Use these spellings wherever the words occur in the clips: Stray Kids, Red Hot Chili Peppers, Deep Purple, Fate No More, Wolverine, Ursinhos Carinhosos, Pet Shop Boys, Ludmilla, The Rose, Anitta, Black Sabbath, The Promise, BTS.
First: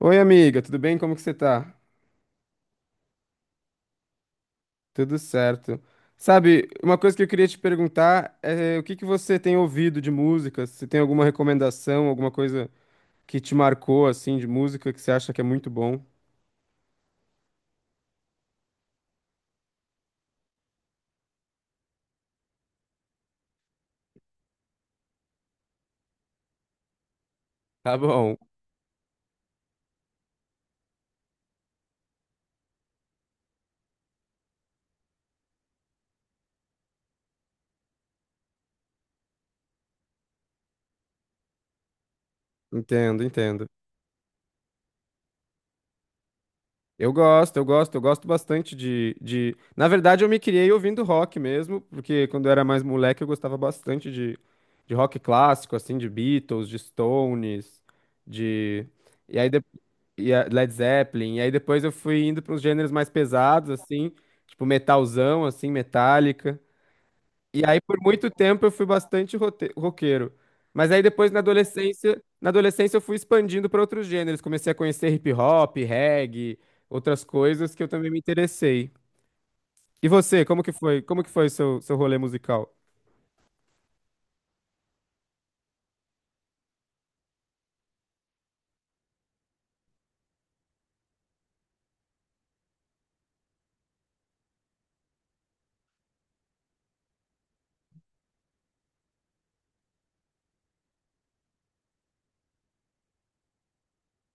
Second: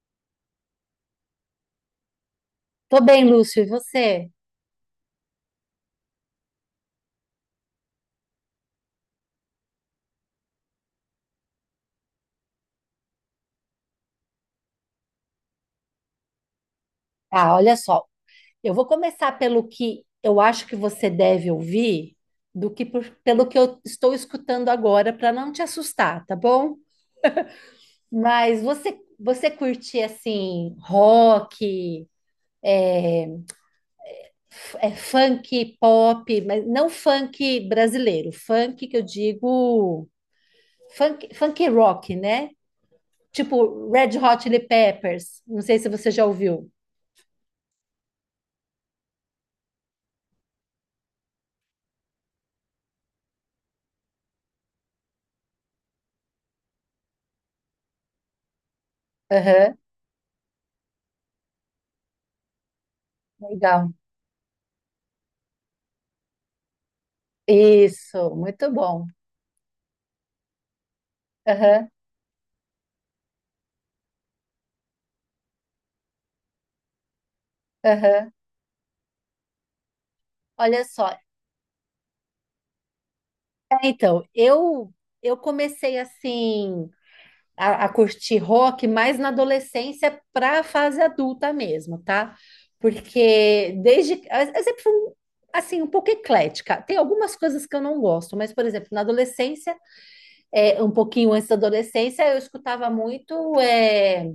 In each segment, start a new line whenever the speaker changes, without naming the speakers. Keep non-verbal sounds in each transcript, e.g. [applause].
Oi, amiga, tudo bem? Como que você tá?
Tô bem, Lúcio, e você?
Tudo certo. Sabe, uma coisa que eu queria te perguntar é o que que você tem ouvido de música? Se tem alguma recomendação, alguma coisa que te marcou, assim, de música que você acha que é muito bom?
Ah, olha só, eu vou começar pelo que eu acho que você deve ouvir do que pelo que eu estou escutando agora para não te assustar, tá bom?
Tá bom,
Mas você curte assim rock, funk, pop, mas não funk brasileiro, funk que eu digo funk, funk rock, né?
entendo, entendo.
Tipo Red Hot Chili Peppers. Não sei se você já ouviu.
Eu gosto bastante de... Na verdade, eu me criei ouvindo rock mesmo, porque quando eu era mais moleque eu gostava bastante de rock clássico, assim, de Beatles, de Stones, de... E aí de-
Aham,
e a- Led Zeppelin. E aí depois eu fui indo para uns gêneros mais pesados,
legal.
assim, tipo metalzão, assim, Metallica. E aí por muito
Isso,
tempo eu
muito
fui
bom.
bastante roqueiro. Mas aí depois
Aham,
na adolescência eu fui expandindo para outros gêneros. Comecei a conhecer hip hop, reggae, outras coisas que eu também me
aham.
interessei. E você, como que
Olha
foi?
só.
Como que foi seu rolê musical?
Então, eu comecei assim a curtir rock mais na adolescência para a fase adulta mesmo, tá? Porque desde eu sempre fui assim um pouco eclética. Tem algumas coisas que eu não gosto, mas por exemplo, na adolescência um pouquinho antes da adolescência, eu escutava muito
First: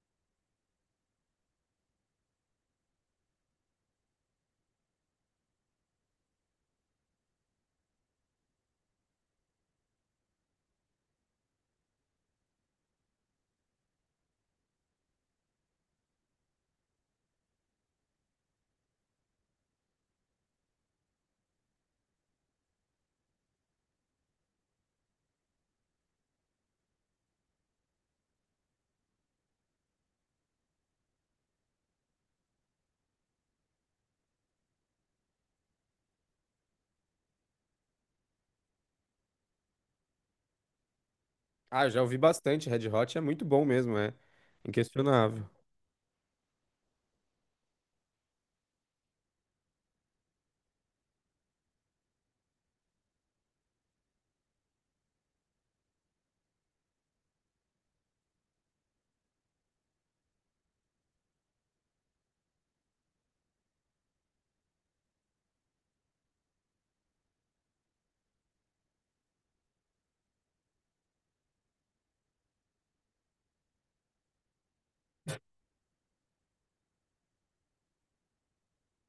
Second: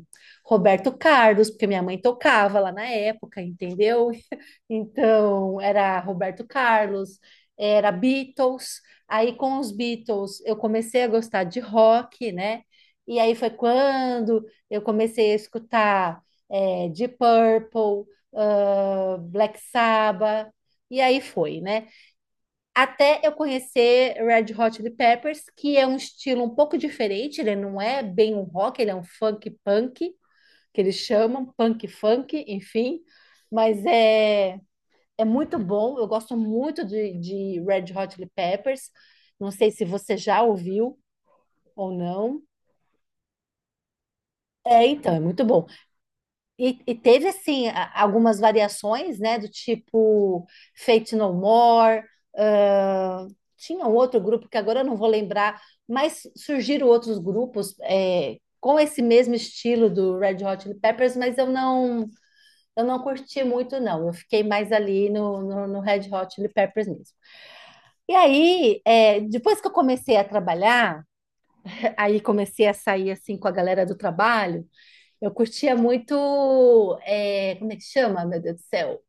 Roberto Carlos, porque minha mãe tocava lá na época, entendeu? [laughs] Então, era Roberto Carlos, era Beatles. Aí, com os Beatles, eu comecei a gostar de rock, né? E aí foi quando eu comecei a escutar Deep Purple, ah, Black Sabbath, e aí foi, né? Até eu conhecer Red Hot Chili Peppers, que é um estilo um pouco diferente, ele não é bem um rock, ele é um funk punk, que eles chamam, punk funk, enfim. Mas é muito bom, eu gosto muito de Red Hot Chili Peppers. Não sei se você já ouviu
Ah,
ou
já ouvi
não.
bastante. Red Hot é muito bom mesmo, é
É, então, é muito
inquestionável.
bom. E teve, assim, algumas variações, né? Do tipo Fate No More, ah, tinha um outro grupo que agora eu não vou lembrar, mas surgiram outros grupos com esse mesmo estilo do Red Hot Chili Peppers, mas eu não curti muito, não. Eu fiquei mais ali no Red Hot Chili Peppers mesmo. E aí, é, depois que eu comecei a trabalhar, aí comecei a sair, assim, com a galera do trabalho, eu curtia muito, é, como é que chama, meu Deus do céu?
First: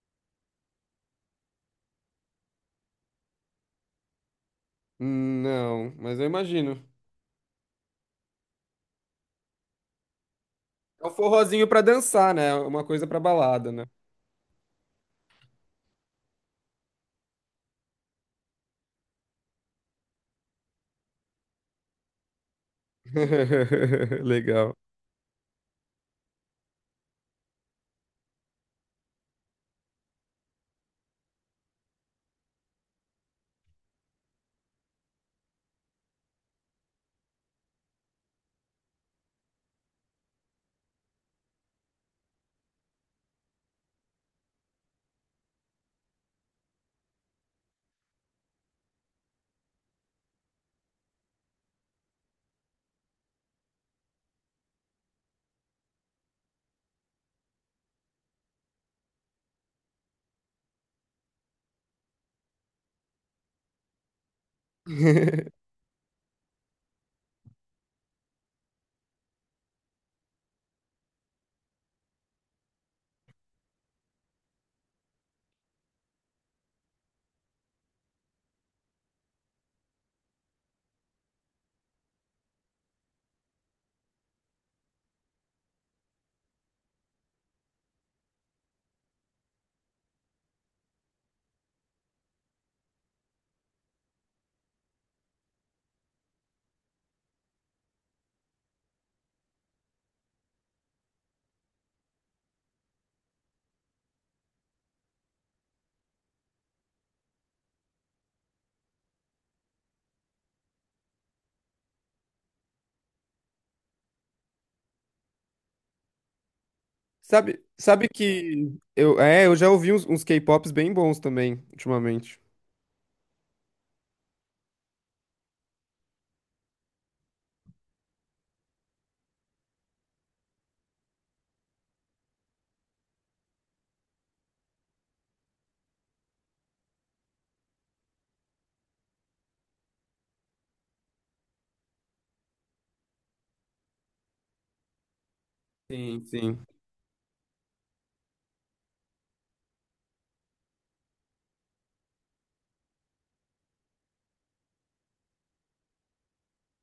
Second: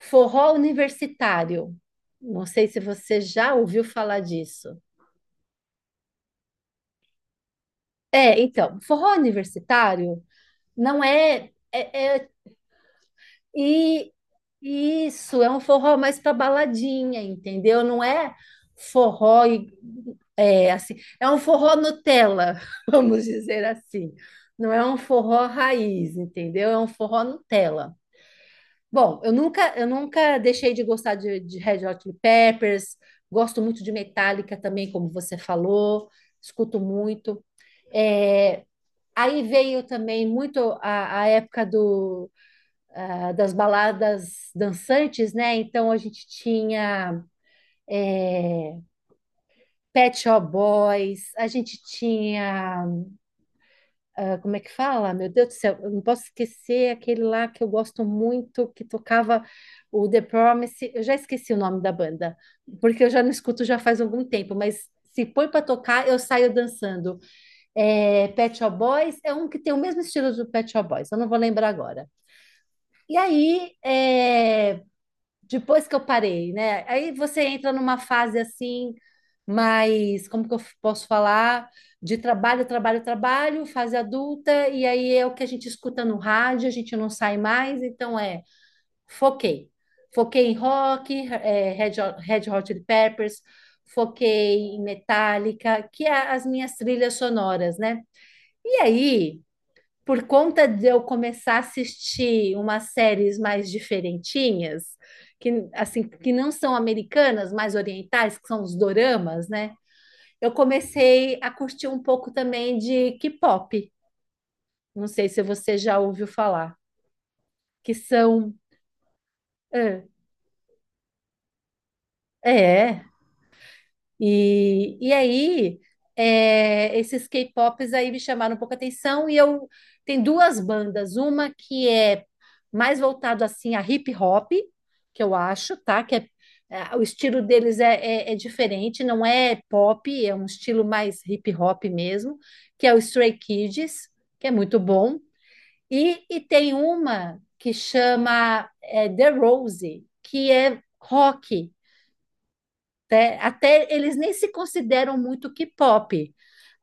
Forró universitário. Não sei se você já ouviu falar disso.
Não, mas eu imagino.
É, então, forró universitário não
É um
é,
forrozinho pra
é, é-
dançar, né? Uma coisa pra balada, né?
e isso é um forró mais para baladinha, entendeu? Não é forró e- é assim, é um forró Nutella, [laughs] vamos dizer
[laughs]
assim. Não
Legal.
é um forró raiz, entendeu? É um forró Nutella. Bom, eu nunca deixei de gostar de Red Hot Chili Peppers, gosto muito de Metallica também, como você falou, escuto muito. É, aí veio também muito a época do, ah, das baladas dançantes, né? Então a gente tinha Pet Shop Boys, a gente tinha... Ah, como é que fala? Meu Deus do céu, eu não posso esquecer aquele lá que eu gosto muito, que tocava o The Promise. Eu já esqueci o nome da banda, porque eu já não escuto já faz algum tempo, mas se põe para
[laughs]
tocar, eu saio dançando. É, Pet Shop Boys é um que tem o mesmo estilo do Pet Shop Boys, eu não vou lembrar agora. E aí, é, depois que eu parei, né? Aí você entra numa fase assim, mais, como que eu posso falar? De trabalho, trabalho, trabalho, fase adulta, e aí é o que a gente escuta no rádio, a gente não sai mais, então é, foquei. Foquei em rock, é, Red Hot Chili Peppers, foquei em Metallica, que é as minhas trilhas sonoras, né? E aí, por conta de eu começar a assistir umas séries mais diferentinhas, que assim, que não são americanas, mais orientais, que são os doramas, né? Eu comecei a curtir um pouco também de K-pop. Não sei se você já ouviu falar,
Sabe,
que
sabe
são
que eu, é, eu já ouvi
ah,
uns, uns K-pops bem bons também ultimamente.
é, E aí, é, esses K-pops aí me chamaram um pouco a atenção e eu tem duas bandas, uma que é mais voltado assim a hip hop, que eu acho, tá? O estilo deles é diferente, não é pop, é um estilo mais hip hop mesmo, que é o Stray Kids, que é muito bom. E,
Sim,
e
sim.
tem uma que chama é, The Rose, que é rock. Até eles nem se consideram muito K-pop.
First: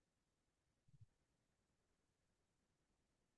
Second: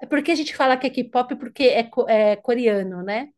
É porque a gente fala que é K-pop porque é coreano, né?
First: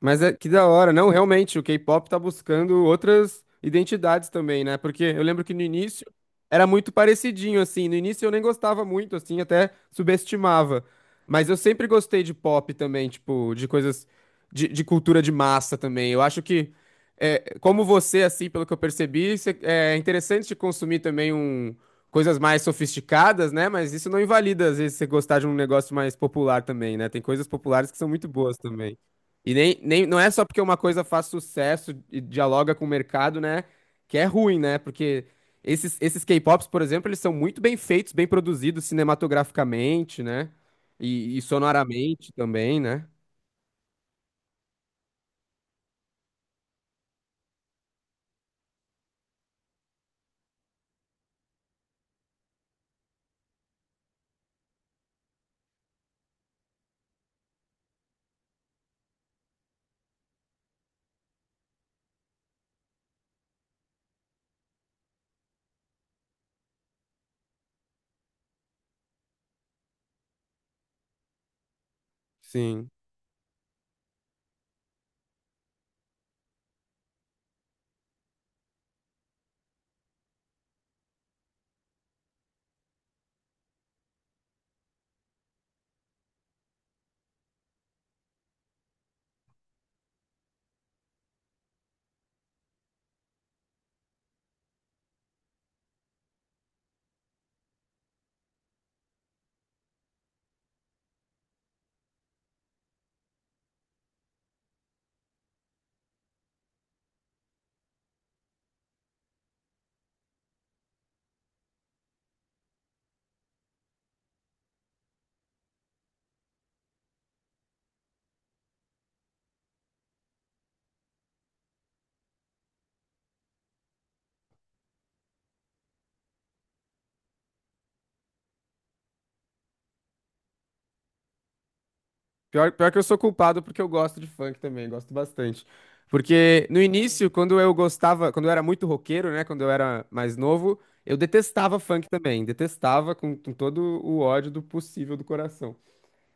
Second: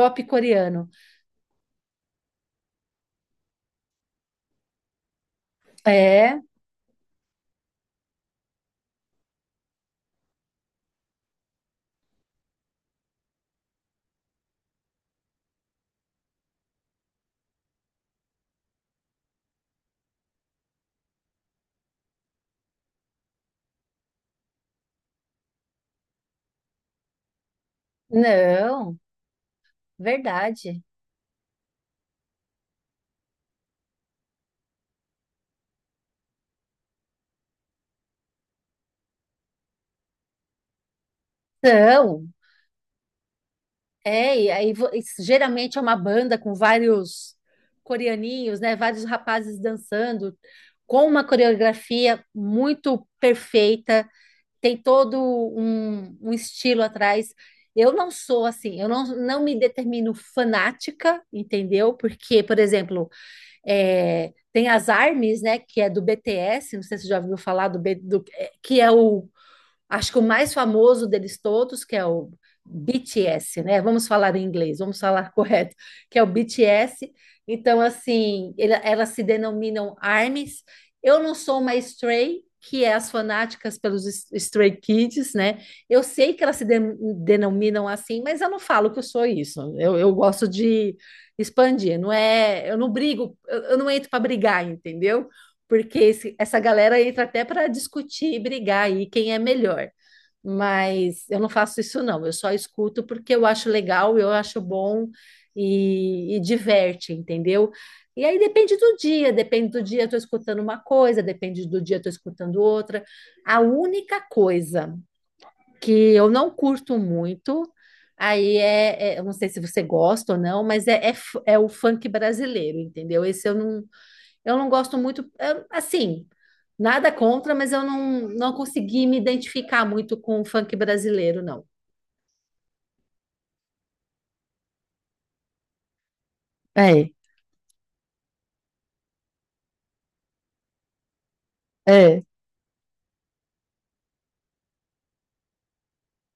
Mas é que da
coreano.
hora, não, realmente, o K-pop tá buscando outras identidades também, né? Porque eu lembro que no início
É,
era muito parecidinho, assim. No início eu nem gostava muito, assim, até subestimava. Mas eu sempre gostei de pop também, tipo, de coisas de cultura de massa também. Eu acho que, é, como você, assim, pelo que eu percebi, é interessante de consumir também um, coisas mais sofisticadas, né? Mas isso não invalida, às vezes, você gostar de um negócio mais popular também, né? Tem coisas populares que são muito boas também.
não,
E nem, nem, não é só porque uma
verdade.
coisa faz sucesso e dialoga com o mercado, né? Que é ruim, né? Porque esses K-pops, por exemplo, eles são muito bem feitos, bem produzidos cinematograficamente, né? E
Não,
sonoramente também, né?
é, e aí e geralmente é uma banda com vários coreaninhos, né? Vários rapazes dançando, com uma coreografia muito perfeita, tem todo um estilo atrás. Eu não sou assim, eu não, não me determino fanática, entendeu? Porque, por exemplo, é, tem as ARMYs, né, que é do BTS, não sei se você já ouviu falar do, B- do- é, que é o... Acho que o mais famoso deles todos, que é o
Sim.
BTS, né? Vamos falar em inglês, vamos falar [laughs] correto, que é o BTS. Então, assim, elas se denominam ARMYs. Eu não sou uma Stray, que é as fanáticas Stray Kids, né? Eu sei que elas se de- denominam assim, mas eu não falo que eu sou isso. Eu gosto de expandir, não é? Eu não brigo, eu não entro para brigar, entendeu? Porque essa galera entra até para discutir e brigar aí quem é melhor. Mas eu não faço isso, não. Eu só escuto porque eu acho legal, eu acho bom e diverte, entendeu? E aí depende do dia eu tô escutando uma coisa, depende do dia eu tô escutando outra. A única coisa que eu não curto muito, eu não sei se você gosta ou não, mas é o funk brasileiro, entendeu? Esse eu não gosto muito, é, assim, nada contra, mas eu não, não consegui me identificar muito com o funk brasileiro, não.
Pior, pior que eu sou culpado porque eu gosto de funk também, gosto bastante. Porque no
É,
início, quando eu gostava, quando eu era muito roqueiro, né? Quando eu era mais novo, eu detestava funk
é.
também, detestava com todo o ódio do possível do coração.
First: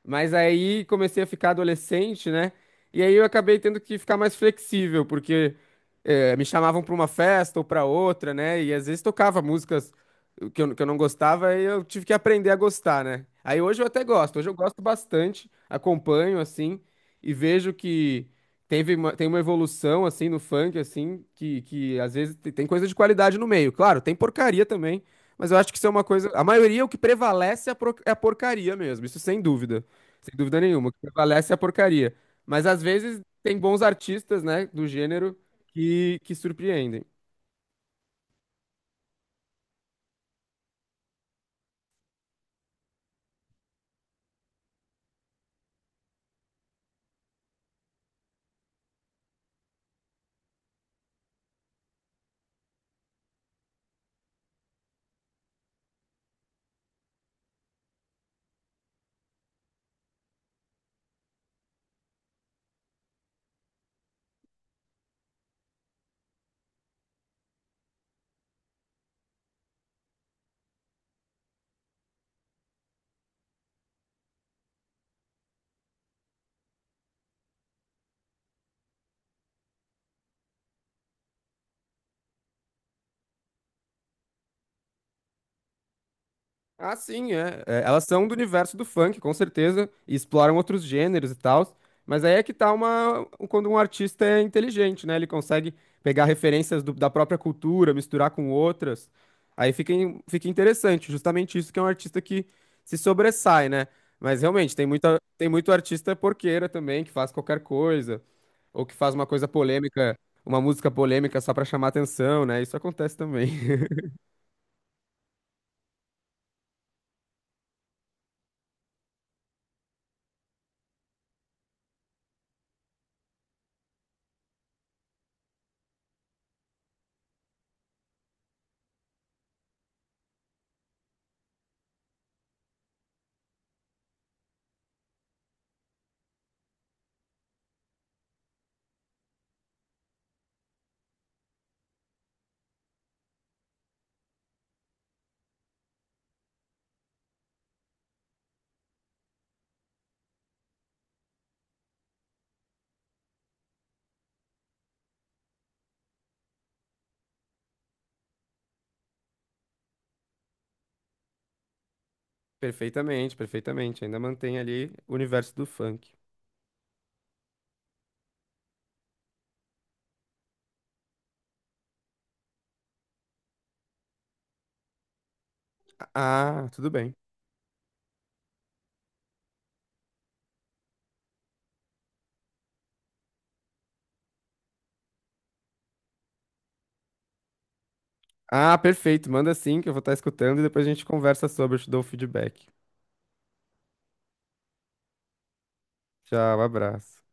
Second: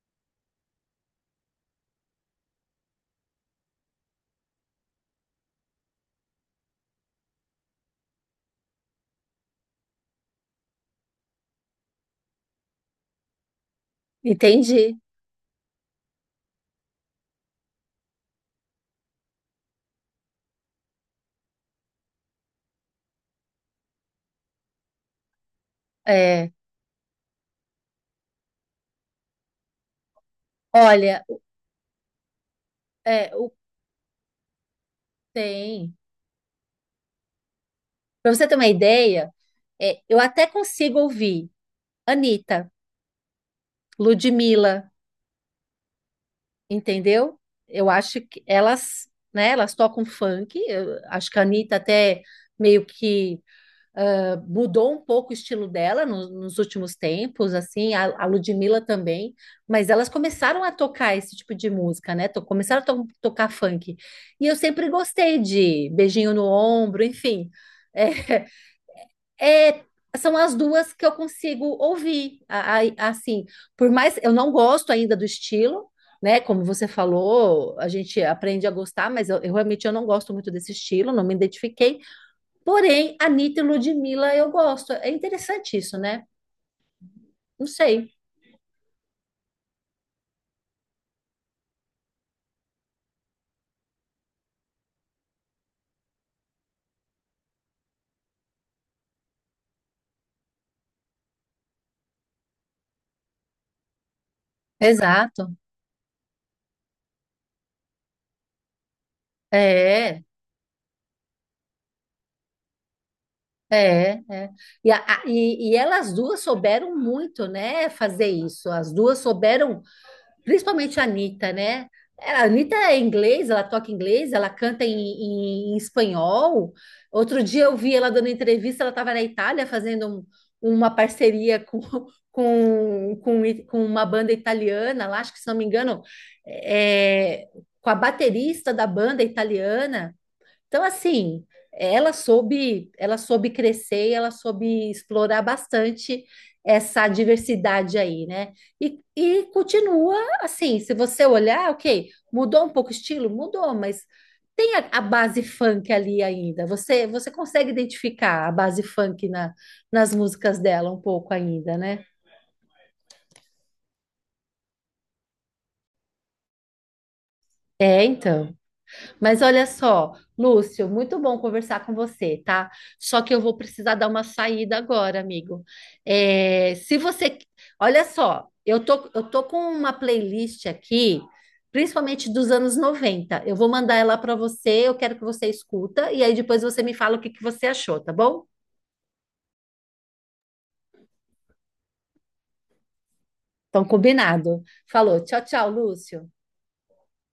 Mas aí comecei a ficar adolescente, né? E aí eu acabei tendo que ficar mais flexível, porque me chamavam para uma festa ou para outra, né? E às vezes tocava músicas que eu não gostava e eu tive que aprender a gostar, né? Aí hoje eu até gosto, hoje eu gosto
Entendi.
bastante, acompanho, assim, e vejo que teve uma, tem uma evolução, assim, no funk, assim, que às vezes tem coisa de qualidade no meio. Claro, tem porcaria também, mas eu acho que isso é uma coisa. A
É,
maioria, é o que prevalece é a é a porcaria mesmo, isso sem dúvida. Sem dúvida nenhuma, o que
olha,
prevalece é a porcaria. Mas às vezes
é, o,
tem bons artistas, né, do gênero
tem.
que surpreendem.
Para você ter uma ideia, é, eu até consigo ouvir Anitta, Ludmilla, entendeu? Eu acho que elas, né, elas tocam funk. Eu acho que a Anitta até meio que mudou um pouco o estilo dela nos últimos tempos, assim, a Ludmilla também, mas elas começaram a tocar esse tipo de música, né? Começaram a tocar funk. E eu sempre gostei de beijinho no ombro, enfim. É, [laughs] é- são as duas que eu consigo ouvir, assim, por mais eu não gosto ainda do estilo, né? Como você falou, a gente aprende a gostar, mas eu realmente eu não gosto muito desse estilo, não me identifiquei. Porém, Anitta e Ludmilla eu gosto. É interessante isso, né?
Ah, sim, é.
Não
É, elas
sei.
são do universo do funk, com certeza, e exploram outros gêneros e tal. Mas aí é que tá uma, um, quando um artista é inteligente, né? Ele consegue pegar referências da própria cultura, misturar com outras. Aí fica, fica interessante, justamente isso que é um artista que se sobressai, né? Mas realmente, tem muita, tem
Exato.
muito artista porqueira também, que faz qualquer coisa, ou que faz uma coisa polêmica,
É,
uma música polêmica só pra chamar atenção, né? Isso acontece também. [laughs]
é. E, e elas duas souberam muito, né, fazer isso. As duas souberam principalmente a Anitta, né? É, a Anitta é inglês, ela toca inglês, ela canta em espanhol. Outro dia eu vi ela dando entrevista, ela estava na Itália fazendo uma parceria com, [laughs] com uma banda italiana lá, acho que se não me engano, é, com a baterista da banda italiana. Então, assim, ela soube crescer, e ela soube explorar bastante essa diversidade aí, né? E continua assim, se você olhar, ok, mudou um pouco o estilo? Mudou, mas tem a base funk ali ainda. Você consegue identificar a base funk nas músicas dela um pouco ainda, né?
Perfeitamente, perfeitamente. Ainda mantém ali o universo do funk.
É, então. Mas olha só, Lúcio, muito bom conversar com você, tá? Só que eu vou precisar dar uma saída agora, amigo.
Ah,
É,
tudo
se
bem.
você, olha só, eu tô com uma playlist aqui, principalmente dos anos 90. Eu vou mandar ela para você, eu quero que você escuta e aí depois você me fala o que que você achou, tá bom?
Ah, perfeito. Manda sim, que eu vou estar escutando e depois a gente conversa sobre, eu te dou o feedback.
Então, combinado. Falou, tchau, tchau, Lúcio.
Tchau, abraço.